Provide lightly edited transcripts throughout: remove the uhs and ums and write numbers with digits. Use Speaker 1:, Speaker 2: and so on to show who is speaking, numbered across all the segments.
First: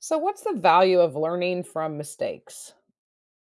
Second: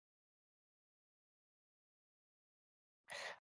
Speaker 1: So, what's the value of learning from mistakes?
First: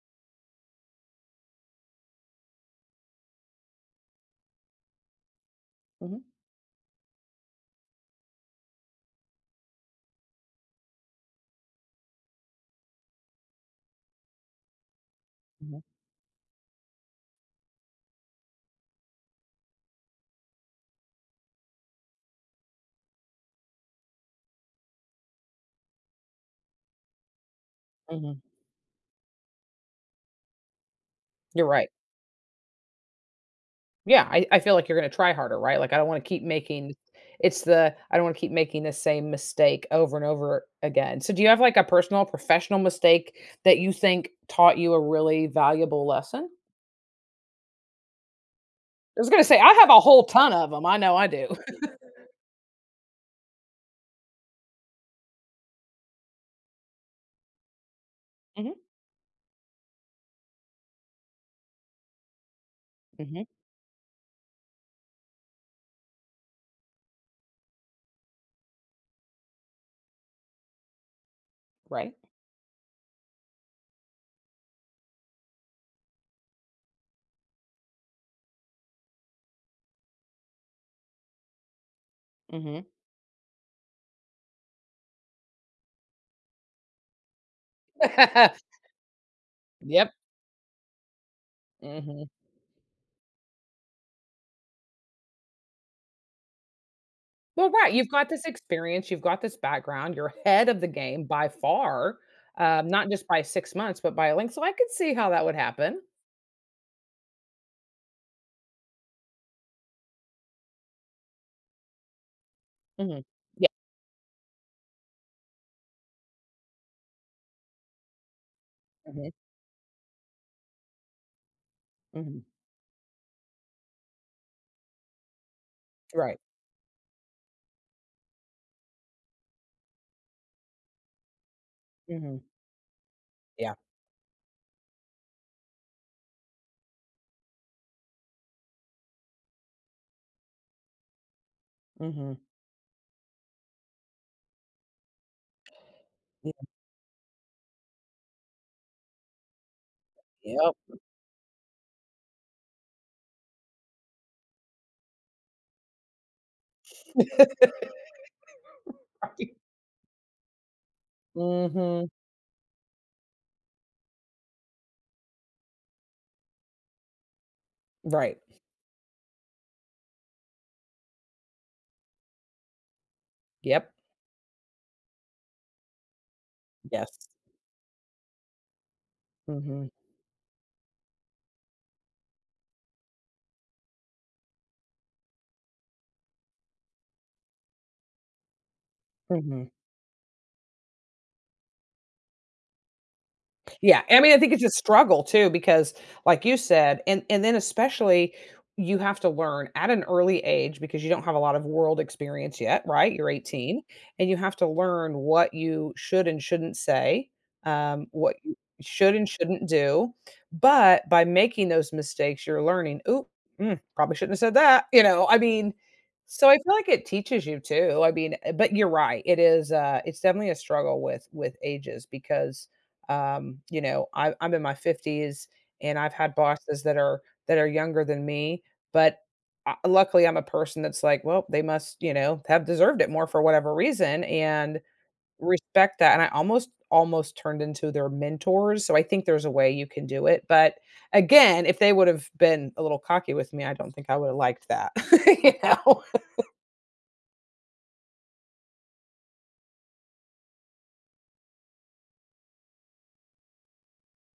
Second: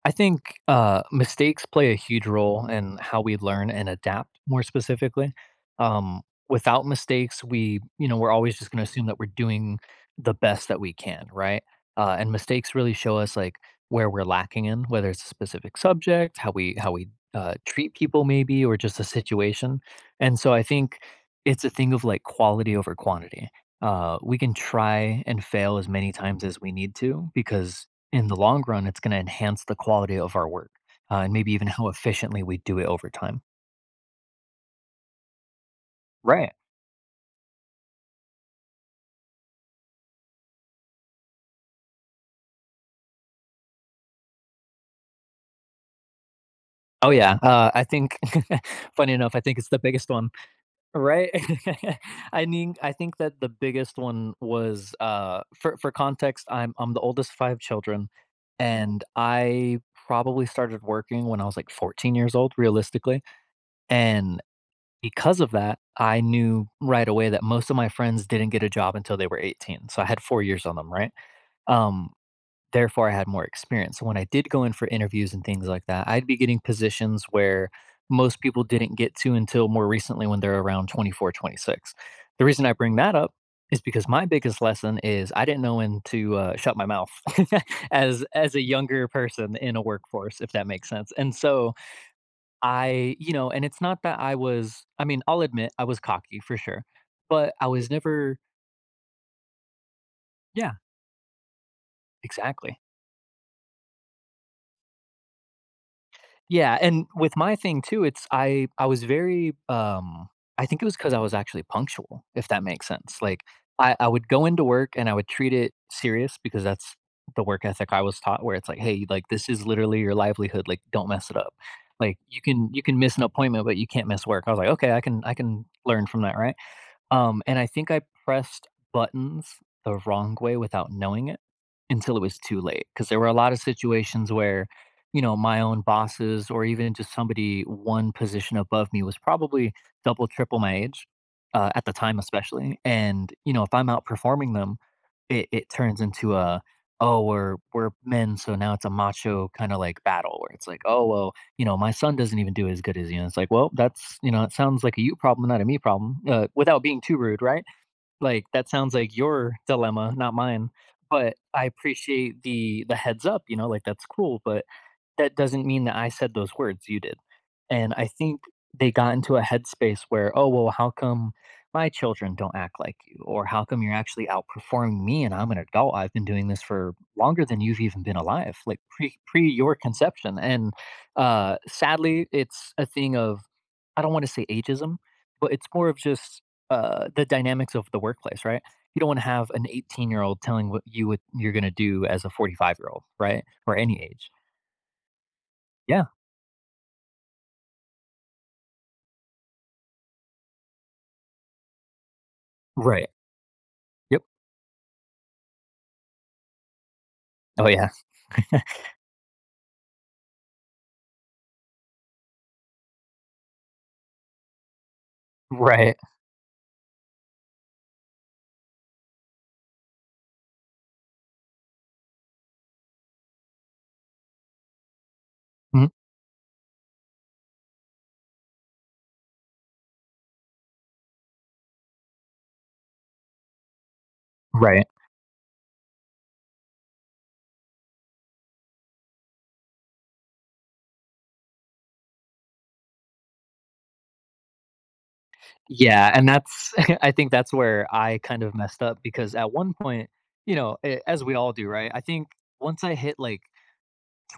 Speaker 2: I think mistakes play a huge role in how we learn and adapt. More specifically, um,
Speaker 1: Mhm,
Speaker 2: without mistakes, we you know we're always just going to assume that we're doing the best that we can, right? And mistakes really show us like where we're lacking in, whether it's a specific
Speaker 1: mhm,
Speaker 2: subject, how we treat people, maybe, or just a situation. And so I think it's a thing of like quality over quantity. We can try and fail as many times as we need to because in the
Speaker 1: mhm.
Speaker 2: long run, it's going to enhance the quality of our work, and maybe
Speaker 1: You're
Speaker 2: even how
Speaker 1: right.
Speaker 2: efficiently we do it over time.
Speaker 1: Yeah, I feel like you're going to try harder, right? Like I don't want to keep
Speaker 2: Right.
Speaker 1: making it's the I don't want to keep making the same mistake over and over again. So do you have like a personal professional mistake that you think taught you a really valuable lesson?
Speaker 2: Oh, yeah. Funny
Speaker 1: I was
Speaker 2: enough, I
Speaker 1: going to
Speaker 2: think
Speaker 1: say
Speaker 2: it's
Speaker 1: I
Speaker 2: the
Speaker 1: have a
Speaker 2: biggest
Speaker 1: whole
Speaker 2: one.
Speaker 1: ton of them. I know I
Speaker 2: Right.
Speaker 1: do.
Speaker 2: I mean, I think that the biggest one was for context, I'm the oldest of five children,
Speaker 1: Mhm,
Speaker 2: and I probably started working when I was like 14 years old, realistically.
Speaker 1: mhm.
Speaker 2: And because of that, I knew right away that most of my friends didn't get a job until they were 18. So I had four years on them, right? Um,
Speaker 1: Right?
Speaker 2: Therefore, I had more experience. So when I did go in for interviews and things like that, I'd be getting positions where most people didn't get to until more recently when they're around 24, 26. The reason I
Speaker 1: Mhm.
Speaker 2: bring that up is because my biggest lesson is I didn't know when to shut my mouth as a younger person in a
Speaker 1: Yep.
Speaker 2: workforce, if that makes sense. And so
Speaker 1: Mhm.
Speaker 2: and it's not that I was, I mean, I'll admit I was cocky for sure, but I
Speaker 1: Well,
Speaker 2: was
Speaker 1: right, you've got
Speaker 2: never,
Speaker 1: this experience, you've got this background, you're ahead
Speaker 2: yeah,
Speaker 1: of the game by far,
Speaker 2: exactly.
Speaker 1: not just by 6 months, but by a link. So I could see how that would happen.
Speaker 2: Yeah, and with my thing too, it's I was very, I think it was because I was actually punctual, if that makes sense,
Speaker 1: Mhm.
Speaker 2: like,
Speaker 1: Yeah,
Speaker 2: I would go into work and I would treat it serious because that's the work ethic I was taught where it's like, "Hey, like,
Speaker 1: mhm,
Speaker 2: this is literally your livelihood, like, don't mess it up." Like, you
Speaker 1: mhm,
Speaker 2: can you can miss an appointment, but you can't miss work. I was like, "Okay, I can learn from that,
Speaker 1: right,
Speaker 2: right?" And I think I pressed buttons the wrong way without knowing it until it was
Speaker 1: mhm,
Speaker 2: too late. Because there were a lot of
Speaker 1: yeah,
Speaker 2: situations where, you know, my own bosses or even just somebody one position above me was probably double, triple my age, at the time
Speaker 1: mhm,
Speaker 2: especially, and, you know, if I'm outperforming them, it turns into a, "Oh, we're men, so now it's a macho kinda, like, battle," where it's like,
Speaker 1: yep.
Speaker 2: "Oh, well, you know, my son doesn't even do it as good as you, and it's like, well, that's you know, it sounds like a you problem, not a me problem. Without being too rude, right? Like that sounds like your
Speaker 1: Right.
Speaker 2: dilemma, not mine. But I
Speaker 1: Mhm,
Speaker 2: appreciate the heads up. You know, like that's cool, but that doesn't mean that I said those words, you did. And I
Speaker 1: right,
Speaker 2: think they got into a headspace where, "Oh, well, how come my children don't act like you?" Or, "How come
Speaker 1: yep,
Speaker 2: you're actually outperforming me and I'm an adult? I've been doing this for
Speaker 1: yes,
Speaker 2: longer than you've even been alive, like pre your
Speaker 1: mhm,
Speaker 2: conception." And sadly, it's a thing of I don't want to say ageism, but it's more of just the dynamics of the workplace, right? You don't want to have an
Speaker 1: mhm.
Speaker 2: 18-year-old telling what you're going to do as a 45-year-old, right? Or any
Speaker 1: Yeah, I
Speaker 2: age.
Speaker 1: mean, I think it's a struggle too because
Speaker 2: Yeah.
Speaker 1: like you said, and then especially you have to learn at an early age because you don't have a lot of world experience yet,
Speaker 2: Right.
Speaker 1: right? You're 18
Speaker 2: Yep.
Speaker 1: and you have to learn what you should and shouldn't say,
Speaker 2: Oh, yeah.
Speaker 1: what you should and shouldn't do. But by making those mistakes, you're learning, ooh, mm, probably shouldn't have said that. You know, I mean,
Speaker 2: Right.
Speaker 1: so I feel like it teaches you too. I mean, but you're right. It is it's definitely a struggle with ages because you know, I'm in my 50s
Speaker 2: Mhm.
Speaker 1: and I've had bosses that are younger than me, but I, luckily I'm a person that's like, well, they must, you know, have deserved it more for whatever reason and
Speaker 2: Right.
Speaker 1: respect that. And I almost turned into their mentors. So I think there's a way you can do it. But again, if they would have been a little cocky with me, I don't think I would have liked that. You know.
Speaker 2: Yeah, and that's I think that's where I kind of messed up because at one point, you know, a as we all do, right? I think once I hit, like,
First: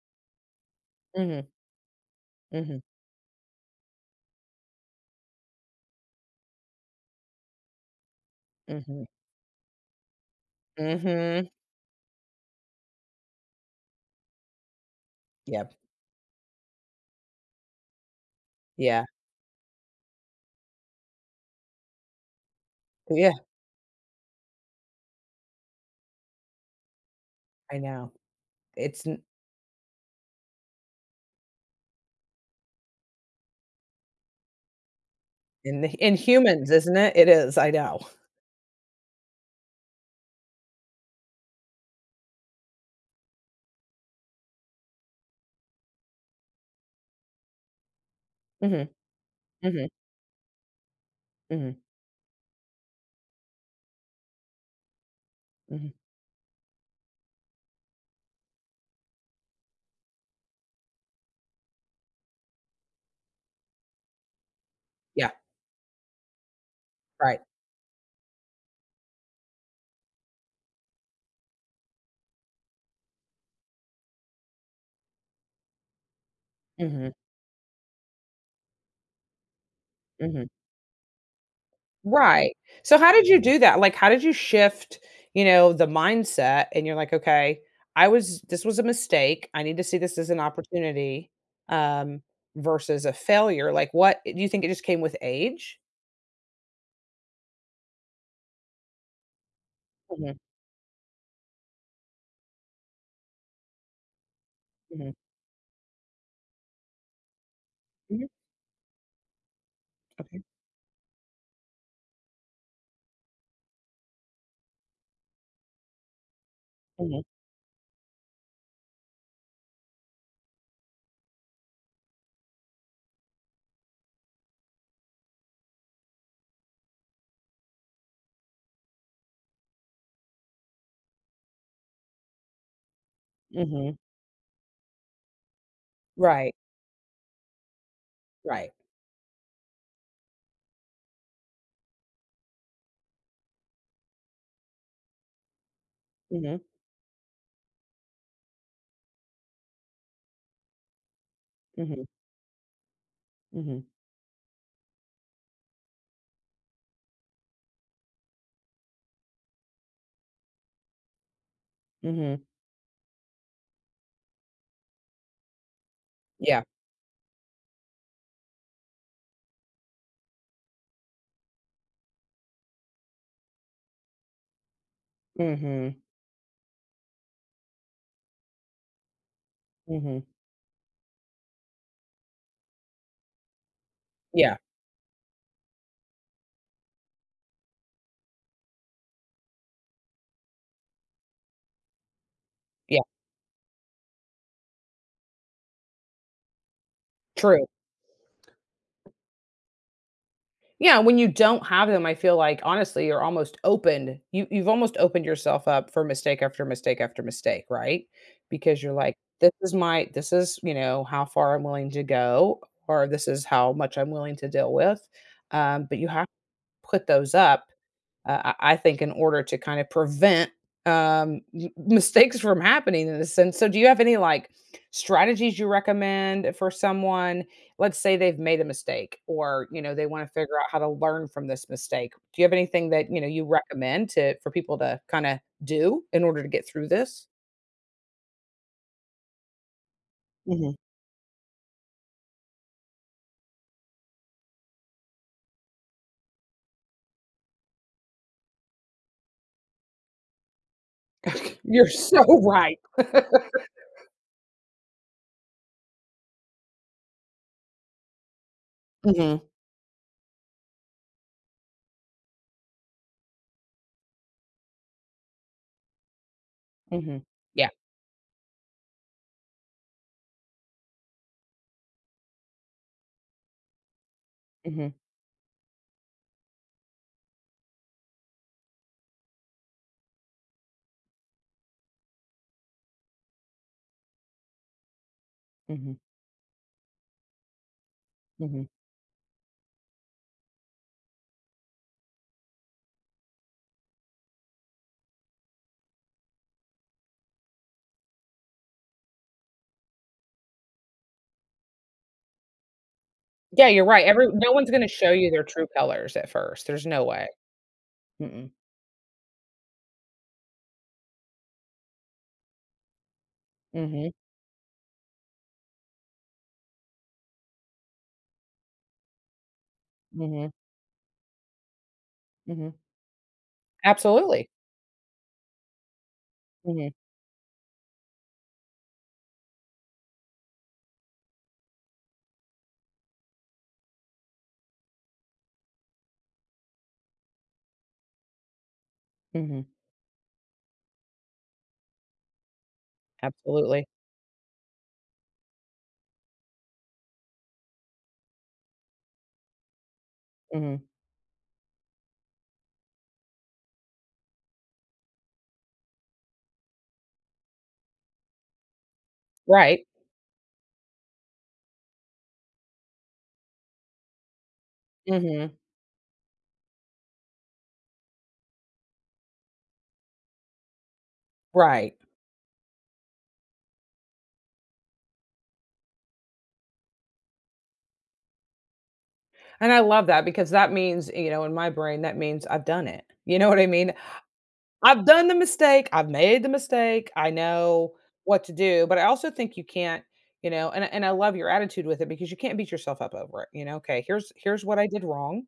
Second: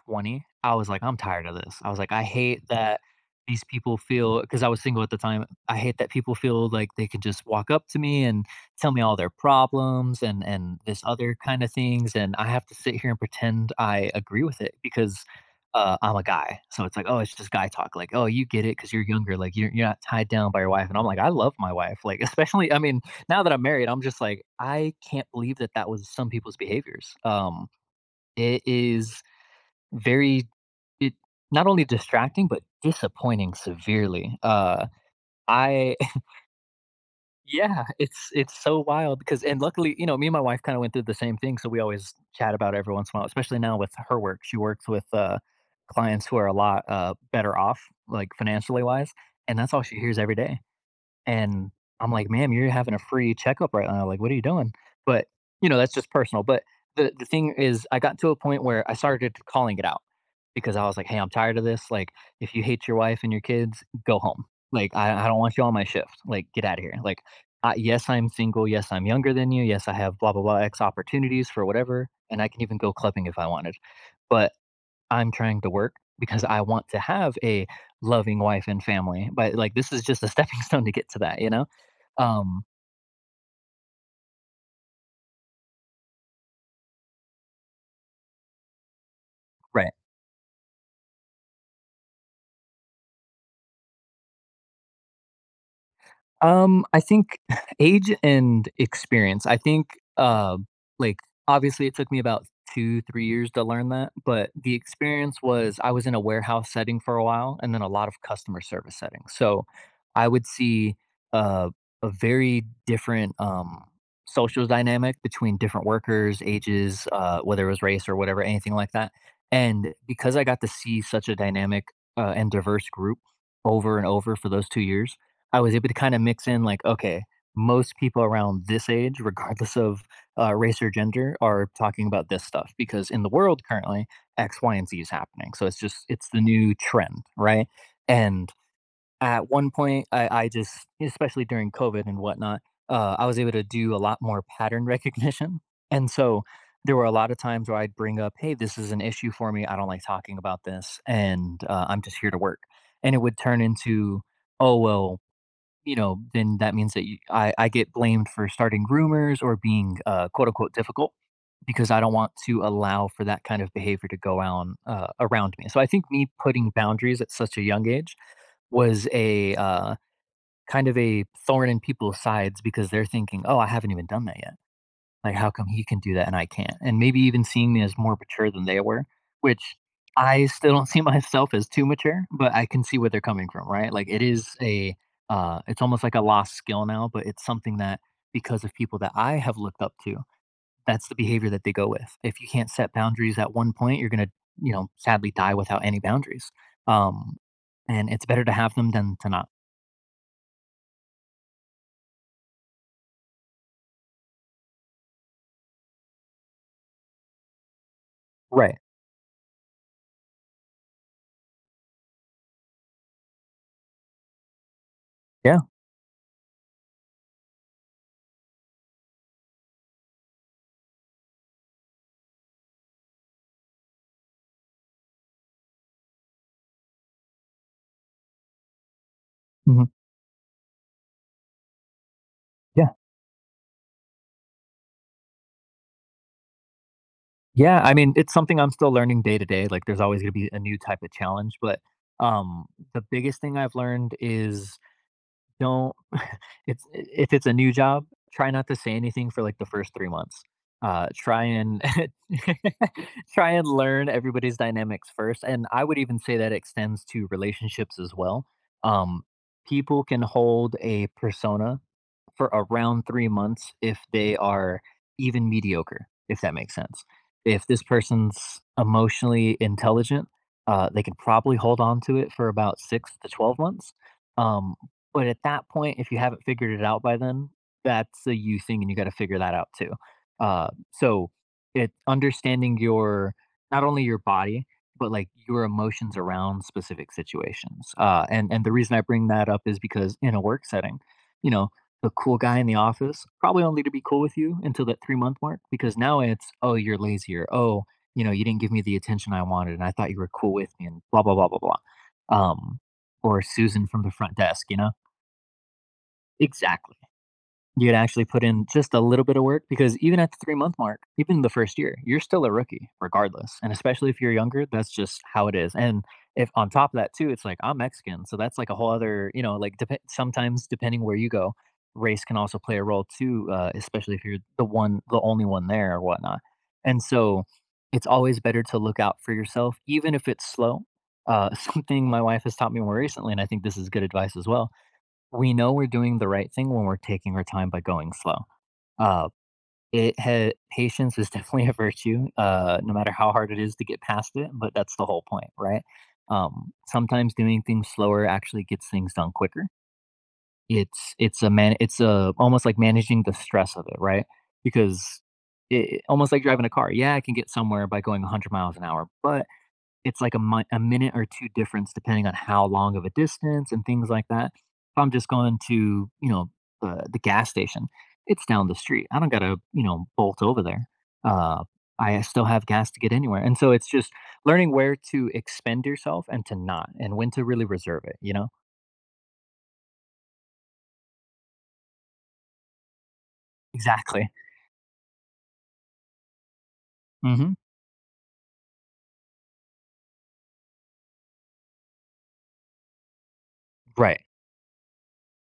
Speaker 2: 20, I was like, "I'm tired
Speaker 1: Mhm.
Speaker 2: of this." I was like, "I hate
Speaker 1: Mhm.
Speaker 2: that these people feel because I was single at the time, "I hate that people feel like they can just walk up to me and tell me
Speaker 1: Mhm.
Speaker 2: all their problems and this other
Speaker 1: Mhm.
Speaker 2: kind of things, and I have to sit here and pretend I agree with it because,
Speaker 1: Yep.
Speaker 2: I'm a guy." So it's like, "Oh, it's just guy talk," like, "Oh, you get it because 'cause you're
Speaker 1: Yeah.
Speaker 2: younger, like, you're not tied down by your wife," and I'm like, "I love my wife," like, especially I mean,
Speaker 1: Yeah.
Speaker 2: now that I'm married, I'm just like, I can't believe that that was some people's behaviors.
Speaker 1: I know.
Speaker 2: It
Speaker 1: It's
Speaker 2: is
Speaker 1: n-
Speaker 2: very it not only distracting, but disappointing severely.
Speaker 1: In the
Speaker 2: I
Speaker 1: in humans, isn't it? It is, I
Speaker 2: yeah,
Speaker 1: know.
Speaker 2: it's so wild because and luckily, you know, me and my wife kinda went through the same thing, so we always chat about it every once in a while, especially now with her work. She works with, clients who are a lot, better off, like, financially
Speaker 1: Mhm,
Speaker 2: wise, and that's all
Speaker 1: mhm,
Speaker 2: she hears every day. And
Speaker 1: mhm,
Speaker 2: I'm like, "Ma'am, you're having a free checkup right now, like, what are you doing?" But, you know, that's
Speaker 1: mhm.
Speaker 2: just personal, but the thing is I got to a point where I started calling it out because I was like, "Hey, I'm tired of this, like, if you hate your wife and your kids, go home. Like, I
Speaker 1: Yeah,
Speaker 2: don't want you on my shift. Like, get out of here. Like,
Speaker 1: right.
Speaker 2: I yes, I'm single. Yes, I'm younger than you. Yes, I have blah, blah, blah, X opportunities for whatever, and I can even go clubbing if I wanted. But I'm trying to work because I want to
Speaker 1: Mhm,
Speaker 2: have a loving wife and family, but like this is just a
Speaker 1: mhm.
Speaker 2: stepping stone to get to that, you know?
Speaker 1: Right.
Speaker 2: Um,
Speaker 1: So how did you do that? Like, how did you shift, you know, the mindset and you're like, "Okay, I was this was a mistake. I need to
Speaker 2: right.
Speaker 1: see this as an opportunity, um, versus a failure." Like, what do you think? It just came with age?
Speaker 2: I think age and experience. I think,
Speaker 1: Mhm,
Speaker 2: like, obviously, it took me about two, three years to learn that. But the
Speaker 1: mhm,
Speaker 2: experience was I was in a warehouse setting for a while and then a lot of
Speaker 1: mhm,
Speaker 2: customer service settings. So I
Speaker 1: okay.
Speaker 2: would see uh, a very different social dynamic between different workers, ages,
Speaker 1: Mhm,
Speaker 2: whether it was race or whatever, anything like that. And because I got to see such a dynamic and diverse group over and over for those two years, I was able to kinda mix in, like, okay, most people around this age, regardless of, race or gender, are talking about this stuff because in the world
Speaker 1: mhm.
Speaker 2: currently, X, Y, and Z is happening. So it's just it's the
Speaker 1: Right,
Speaker 2: new trend, right? And
Speaker 1: right.
Speaker 2: at one point, I just especially during COVID and whatnot, I was able to do a lot more pattern recognition. And so
Speaker 1: Mhm,
Speaker 2: there were a lot of times where I'd bring up, "Hey, this is an issue for me. I don't like talking about this, and, I'm
Speaker 1: mhm,
Speaker 2: just here to work." And it would turn
Speaker 1: mhm,
Speaker 2: into, "Oh, well, you know, then that means that you, I get blamed for starting rumors or being quote unquote difficult because I don't want
Speaker 1: mhm.
Speaker 2: to allow for that kind of behavior to go on around me. So I think me
Speaker 1: Yeah.
Speaker 2: putting boundaries at such a young age was a kind of a thorn in people's sides because they're thinking, oh, I haven't even done that yet. Like, how come he can
Speaker 1: Mhm,
Speaker 2: do that and I can't? And maybe even seeing me as more mature than they were, which
Speaker 1: mhm.
Speaker 2: I still don't see myself as too mature, but I can see where they're coming from, right? Like it is
Speaker 1: Yeah,
Speaker 2: a it's almost like a lost skill now, but it's something that because of people that I have looked up to, that's the behavior that they go with. If you can't set
Speaker 1: yeah.
Speaker 2: boundaries at one point, you're gonna sadly die without any boundaries. Um
Speaker 1: True.
Speaker 2: and it's better to have them than to not.
Speaker 1: Yeah, when you don't have them, I feel like honestly, you're almost opened. You've almost opened yourself up for mistake after mistake after mistake, right?
Speaker 2: Right.
Speaker 1: Because you're like, this is, you know, how far I'm willing to go or this is how much I'm willing to deal with.
Speaker 2: Yeah.
Speaker 1: But you have to put those up. I think in order to kind of prevent, m mistakes from happening in this sense. So do you have any, like, strategies you recommend for someone? Let's say they've made a mistake or, you
Speaker 2: hmm
Speaker 1: know, they wanna figure out how to learn from this mistake. Do you have
Speaker 2: Yeah.
Speaker 1: anything that, you know, you recommend to for people to kinda do in order to get through this?
Speaker 2: Yeah, I mean, it's something I'm still learning day to day, like, there's always gonna be a
Speaker 1: Mhm.
Speaker 2: new type of challenge, but, um, the biggest thing I've learned is don't it's if it's a new job, try not to say anything for, like, the first 3 months. Try and
Speaker 1: You're so right.
Speaker 2: try and learn everybody's dynamics first, and I would even say that extends to relationships as well. Um,
Speaker 1: Mhm,
Speaker 2: people can hold a persona for around 3 months if they are even mediocre, if that makes sense.
Speaker 1: mhm.
Speaker 2: If
Speaker 1: Yeah.
Speaker 2: this person's emotionally intelligent, they can probably hold on to it for about 6 to 12 months. Um,
Speaker 1: Mhm,
Speaker 2: but at that point, if you haven't figured it out by then, that's a you thing and you got to figure that out too. So it understanding your not only your body, but like your
Speaker 1: mhm,
Speaker 2: emotions around specific situations. And
Speaker 1: mhm.
Speaker 2: the reason I bring that up is because in a work setting, you know, the cool guy in the office, probably only to be cool with you until that 3-month mark because now it's, "Oh, you're lazy," or, "Oh, you know, you didn't give me the attention I wanted and I thought you were cool with me," and blah, blah, blah, blah, blah. Um, or
Speaker 1: Yeah, you're
Speaker 2: Susan from
Speaker 1: right.
Speaker 2: the
Speaker 1: Every
Speaker 2: front
Speaker 1: no
Speaker 2: desk,
Speaker 1: one's
Speaker 2: you
Speaker 1: gonna
Speaker 2: know?
Speaker 1: show you their true colors at first. There's
Speaker 2: Exactly.
Speaker 1: no way.
Speaker 2: You'd actually put
Speaker 1: Mm-mm.
Speaker 2: in just a little bit of work because even at the 3 month mark, even the first year, you're still a rookie regardless. And especially
Speaker 1: Mhm.
Speaker 2: if you're younger, that's just how it is. And if on top of that, too, it's like I'm Mexican. So that's like a whole other, you know, like
Speaker 1: Mhm,
Speaker 2: sometimes depending where you go, race can also
Speaker 1: mhm.
Speaker 2: play a role too, especially if you're
Speaker 1: Absolutely.
Speaker 2: the one, the only one there or whatnot.
Speaker 1: Mhm,
Speaker 2: And so it's always better to look out for yourself, even if it's slow. Something my wife has taught me more recently, and I think this is good advice as well, we know we're doing the right thing when we're taking our time by going slow. Uh,
Speaker 1: mhm.
Speaker 2: Patience is definitely a virtue, no matter how hard it is to
Speaker 1: Absolutely.
Speaker 2: get past it. But that's the whole point, right? Sometimes doing things slower actually gets things done quicker.
Speaker 1: Mhm.
Speaker 2: It's a man it's a almost like managing the stress of it, right? Because it, almost like driving a car. Yeah, I can get somewhere by going 100 miles an hour, but
Speaker 1: Right.
Speaker 2: it's like a minute or 2 difference depending on how long of a distance and things like that. If I'm just going
Speaker 1: Mhm.
Speaker 2: to, you know, the gas station, it's down the street. I don't gotta, you know, bolt over there. Uh,
Speaker 1: Right.
Speaker 2: I still have gas to get anywhere, and so it's just learning where to expend yourself and to not, and when to really reserve it, you know?
Speaker 1: And I love that because that means, you know, in my brain, that means I've done it. You know what I mean?
Speaker 2: Exactly.
Speaker 1: I've done the mistake, I've made the mistake, I
Speaker 2: Mhm.
Speaker 1: know what to do, but I also think you can't, you know, and I love your attitude with it because you can't beat yourself up over it, you know, "Okay,
Speaker 2: Right.
Speaker 1: here's what I did wrong.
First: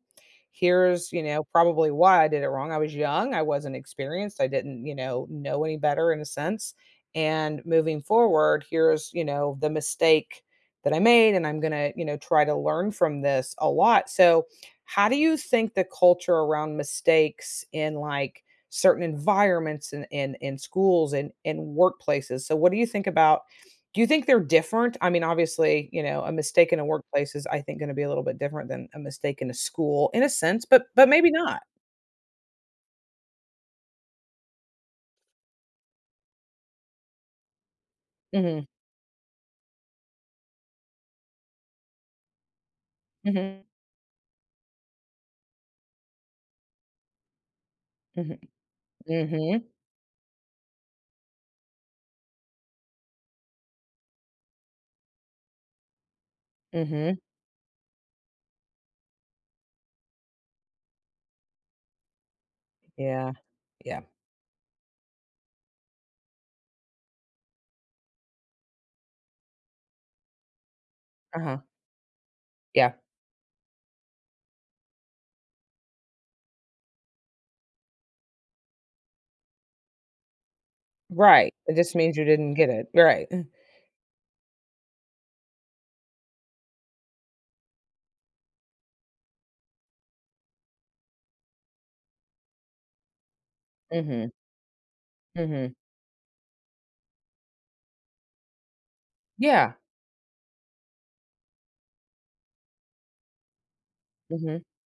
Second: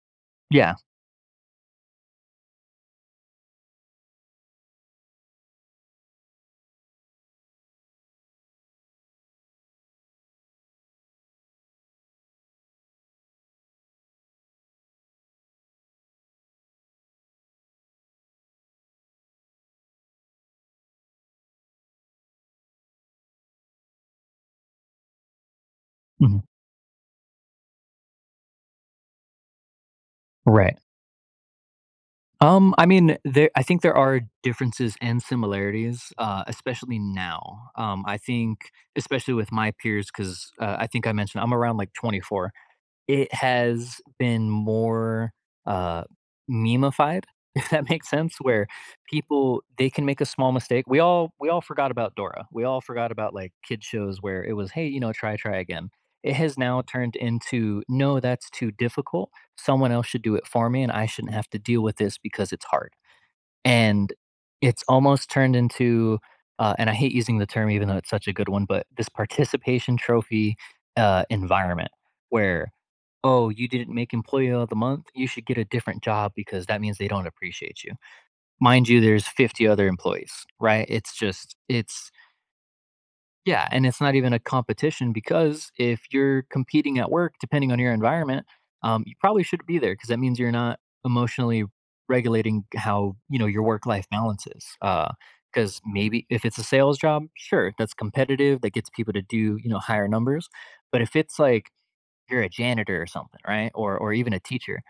Speaker 2: Yeah.
Speaker 1: Here's, you know, probably why I did it wrong. I was young, I wasn't experienced, I didn't, you know any better in a sense, and moving forward, here's, you know, the mistake that I made, and I'm gonna, you know, try to learn from this a lot." So, how do you think the culture around mistakes in, like, certain environments and and schools and workplaces. So what do you think about, do you think they're different? I mean, obviously, you know, a
Speaker 2: Mhm.
Speaker 1: mistake in a workplace is I think going to be a little bit different than a mistake in a school in a sense,
Speaker 2: Right.
Speaker 1: but maybe not.
Speaker 2: I mean, there I think there are differences and similarities, especially now. I
Speaker 1: Mhm.
Speaker 2: think especially with my peers 'cause, I think I mentioned I'm around, like, 24. It
Speaker 1: Mhm.
Speaker 2: has been more, uh, meme if that makes sense,
Speaker 1: Mhm.
Speaker 2: where people
Speaker 1: Mhm.
Speaker 2: they can make a small mistake. We all forgot about Dora. We all forgot about, like, kid shows where it was, "Hey, you know, try, try again." It has now turned
Speaker 1: Mhm.
Speaker 2: into, "No, that's too difficult. Someone else should do it for me, and I shouldn't have to deal with this because it's hard."
Speaker 1: Yeah. Yeah.
Speaker 2: And it's almost turned into, and I hate using the term even though it's such a good one, but this participation trophy
Speaker 1: Uh-huh.
Speaker 2: environment where,
Speaker 1: Yeah.
Speaker 2: oh, you didn't make employee of the month, you should get a different job because that means they don't appreciate you. Mind you, there's 50 other employees, right? It's
Speaker 1: Right.
Speaker 2: just,
Speaker 1: It just
Speaker 2: it's
Speaker 1: means you didn't get it. Right.
Speaker 2: yeah, and it's not even a competition because if you're competing at work, depending on your environment, you probably shouldn't be there because that means you're not emotionally regulating how you know your work life
Speaker 1: Mhm.
Speaker 2: balance is.
Speaker 1: Mhm.
Speaker 2: Because maybe if it's a sales job, sure, that's competitive, that gets people to do you
Speaker 1: Yeah.
Speaker 2: know higher numbers. But if it's like you're a janitor or something, right, or even a
Speaker 1: Mhm.
Speaker 2: teacher,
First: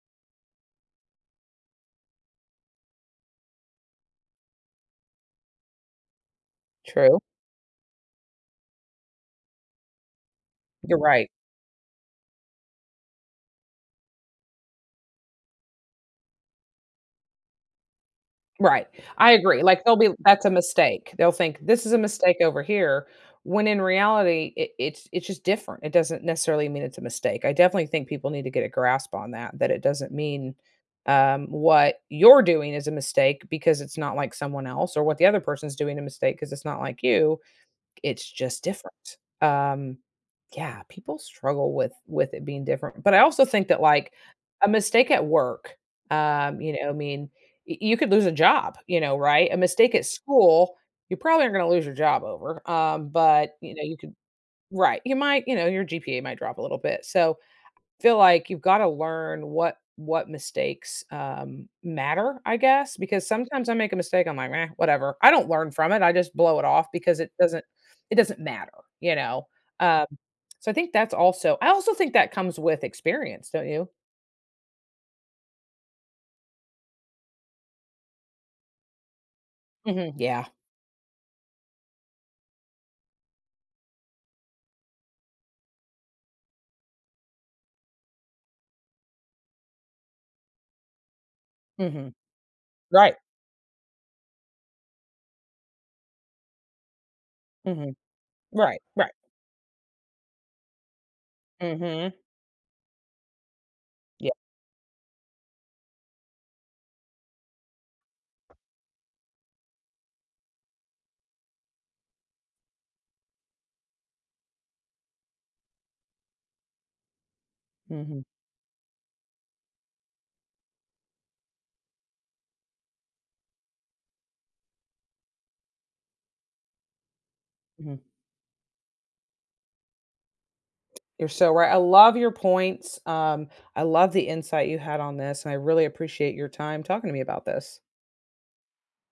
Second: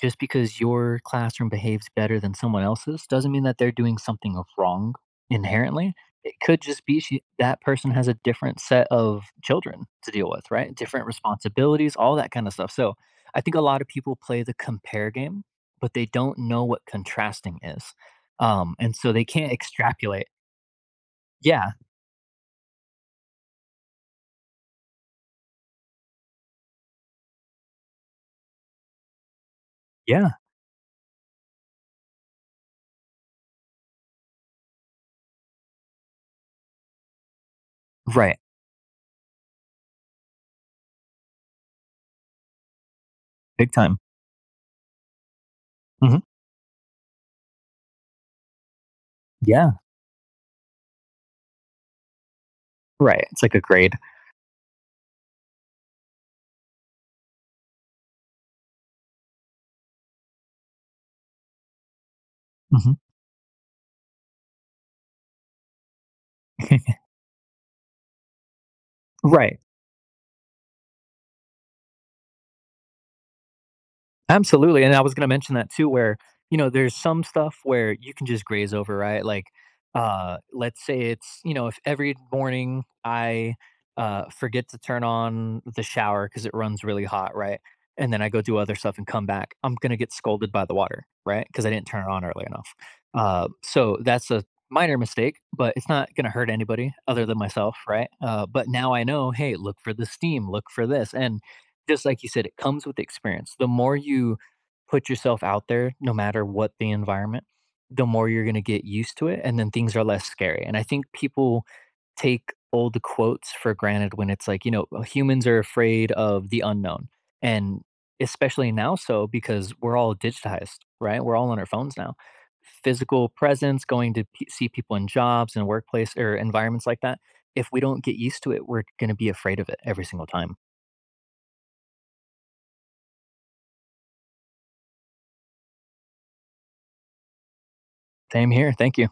Speaker 2: just because your classroom behaves better than someone else's doesn't mean that they're doing something of wrong inherently. It could just be
Speaker 1: True.
Speaker 2: that person has a different set of children to deal with, right?
Speaker 1: You're
Speaker 2: Different
Speaker 1: right.
Speaker 2: responsibilities, all that kind of stuff. So I think a lot of people play the compare game, but they don't know what contrasting is.
Speaker 1: Right.
Speaker 2: And so they
Speaker 1: I
Speaker 2: can't
Speaker 1: agree. Like, they'll be
Speaker 2: extrapolate.
Speaker 1: that's a mistake. They'll think
Speaker 2: Yeah.
Speaker 1: this is a mistake over here, when in reality, it it's just different. It doesn't necessarily mean it's a mistake. I definitely think people need to get a grasp on that, that it doesn't
Speaker 2: Yeah.
Speaker 1: mean, what you're doing is a mistake because it's not like someone else or what the other person's doing a mistake because it's not like you. It's
Speaker 2: Right.
Speaker 1: just different. Yeah, people struggle with it being different, but I also think
Speaker 2: Big
Speaker 1: that,
Speaker 2: time.
Speaker 1: like, a mistake at work,
Speaker 2: Hmm.
Speaker 1: you know, I mean, y you could lose a job, you know, right? A
Speaker 2: Yeah.
Speaker 1: mistake at school, you probably aren't gonna lose your job over,
Speaker 2: Right. It's
Speaker 1: but,
Speaker 2: like a
Speaker 1: you know,
Speaker 2: grade.
Speaker 1: you could. Right, you might, you know, your GPA might drop a little bit, so feel like you've gotta learn what mistakes, matter, I
Speaker 2: Hmm.
Speaker 1: guess, because sometimes I make a mistake, I'm like, "Meh, whatever." I don't learn from it, I just blow it off because it doesn't matter, you know?
Speaker 2: Right.
Speaker 1: Um, so I think that's also I also think that comes with experience, don't you?
Speaker 2: Absolutely, and I was gonna mention that too, where, you know, there's some stuff where you can just graze over, right? Like,
Speaker 1: Mhm, yeah,
Speaker 2: let's say it's you know, if every morning I, forget to turn on the shower because it runs really hot, right? And then I go do other stuff and come back, I'm gonna get scolded by the water, right? Because I didn't turn it
Speaker 1: mhm,
Speaker 2: on early enough.
Speaker 1: right,
Speaker 2: So that's a minor mistake, but it's not gonna hurt anybody other than myself,
Speaker 1: mhm,
Speaker 2: right? But
Speaker 1: right,
Speaker 2: now I
Speaker 1: right,
Speaker 2: know, "Hey, look for the steam, look for this," and just
Speaker 1: mhm,
Speaker 2: like you said, it comes with experience. The more
Speaker 1: yeah,
Speaker 2: you put yourself out there, no matter what the environment, the more you're going to get used to it. And then things are less scary. And I think people take old quotes for granted when it's like, you know, "Well, humans are afraid of the unknown. And
Speaker 1: mhm,
Speaker 2: especially now, so because we're all digitized, right? We're all on our phones now. Physical presence, going to see people in jobs and workplace or environments like that. If we
Speaker 1: mhm.
Speaker 2: don't get used to it, we're going to be afraid of it every single time.
Speaker 1: You're so right, I love your points, I love the insight you had on this, and I really appreciate your time talking to me about this.
Speaker 2: Same here. Thank you.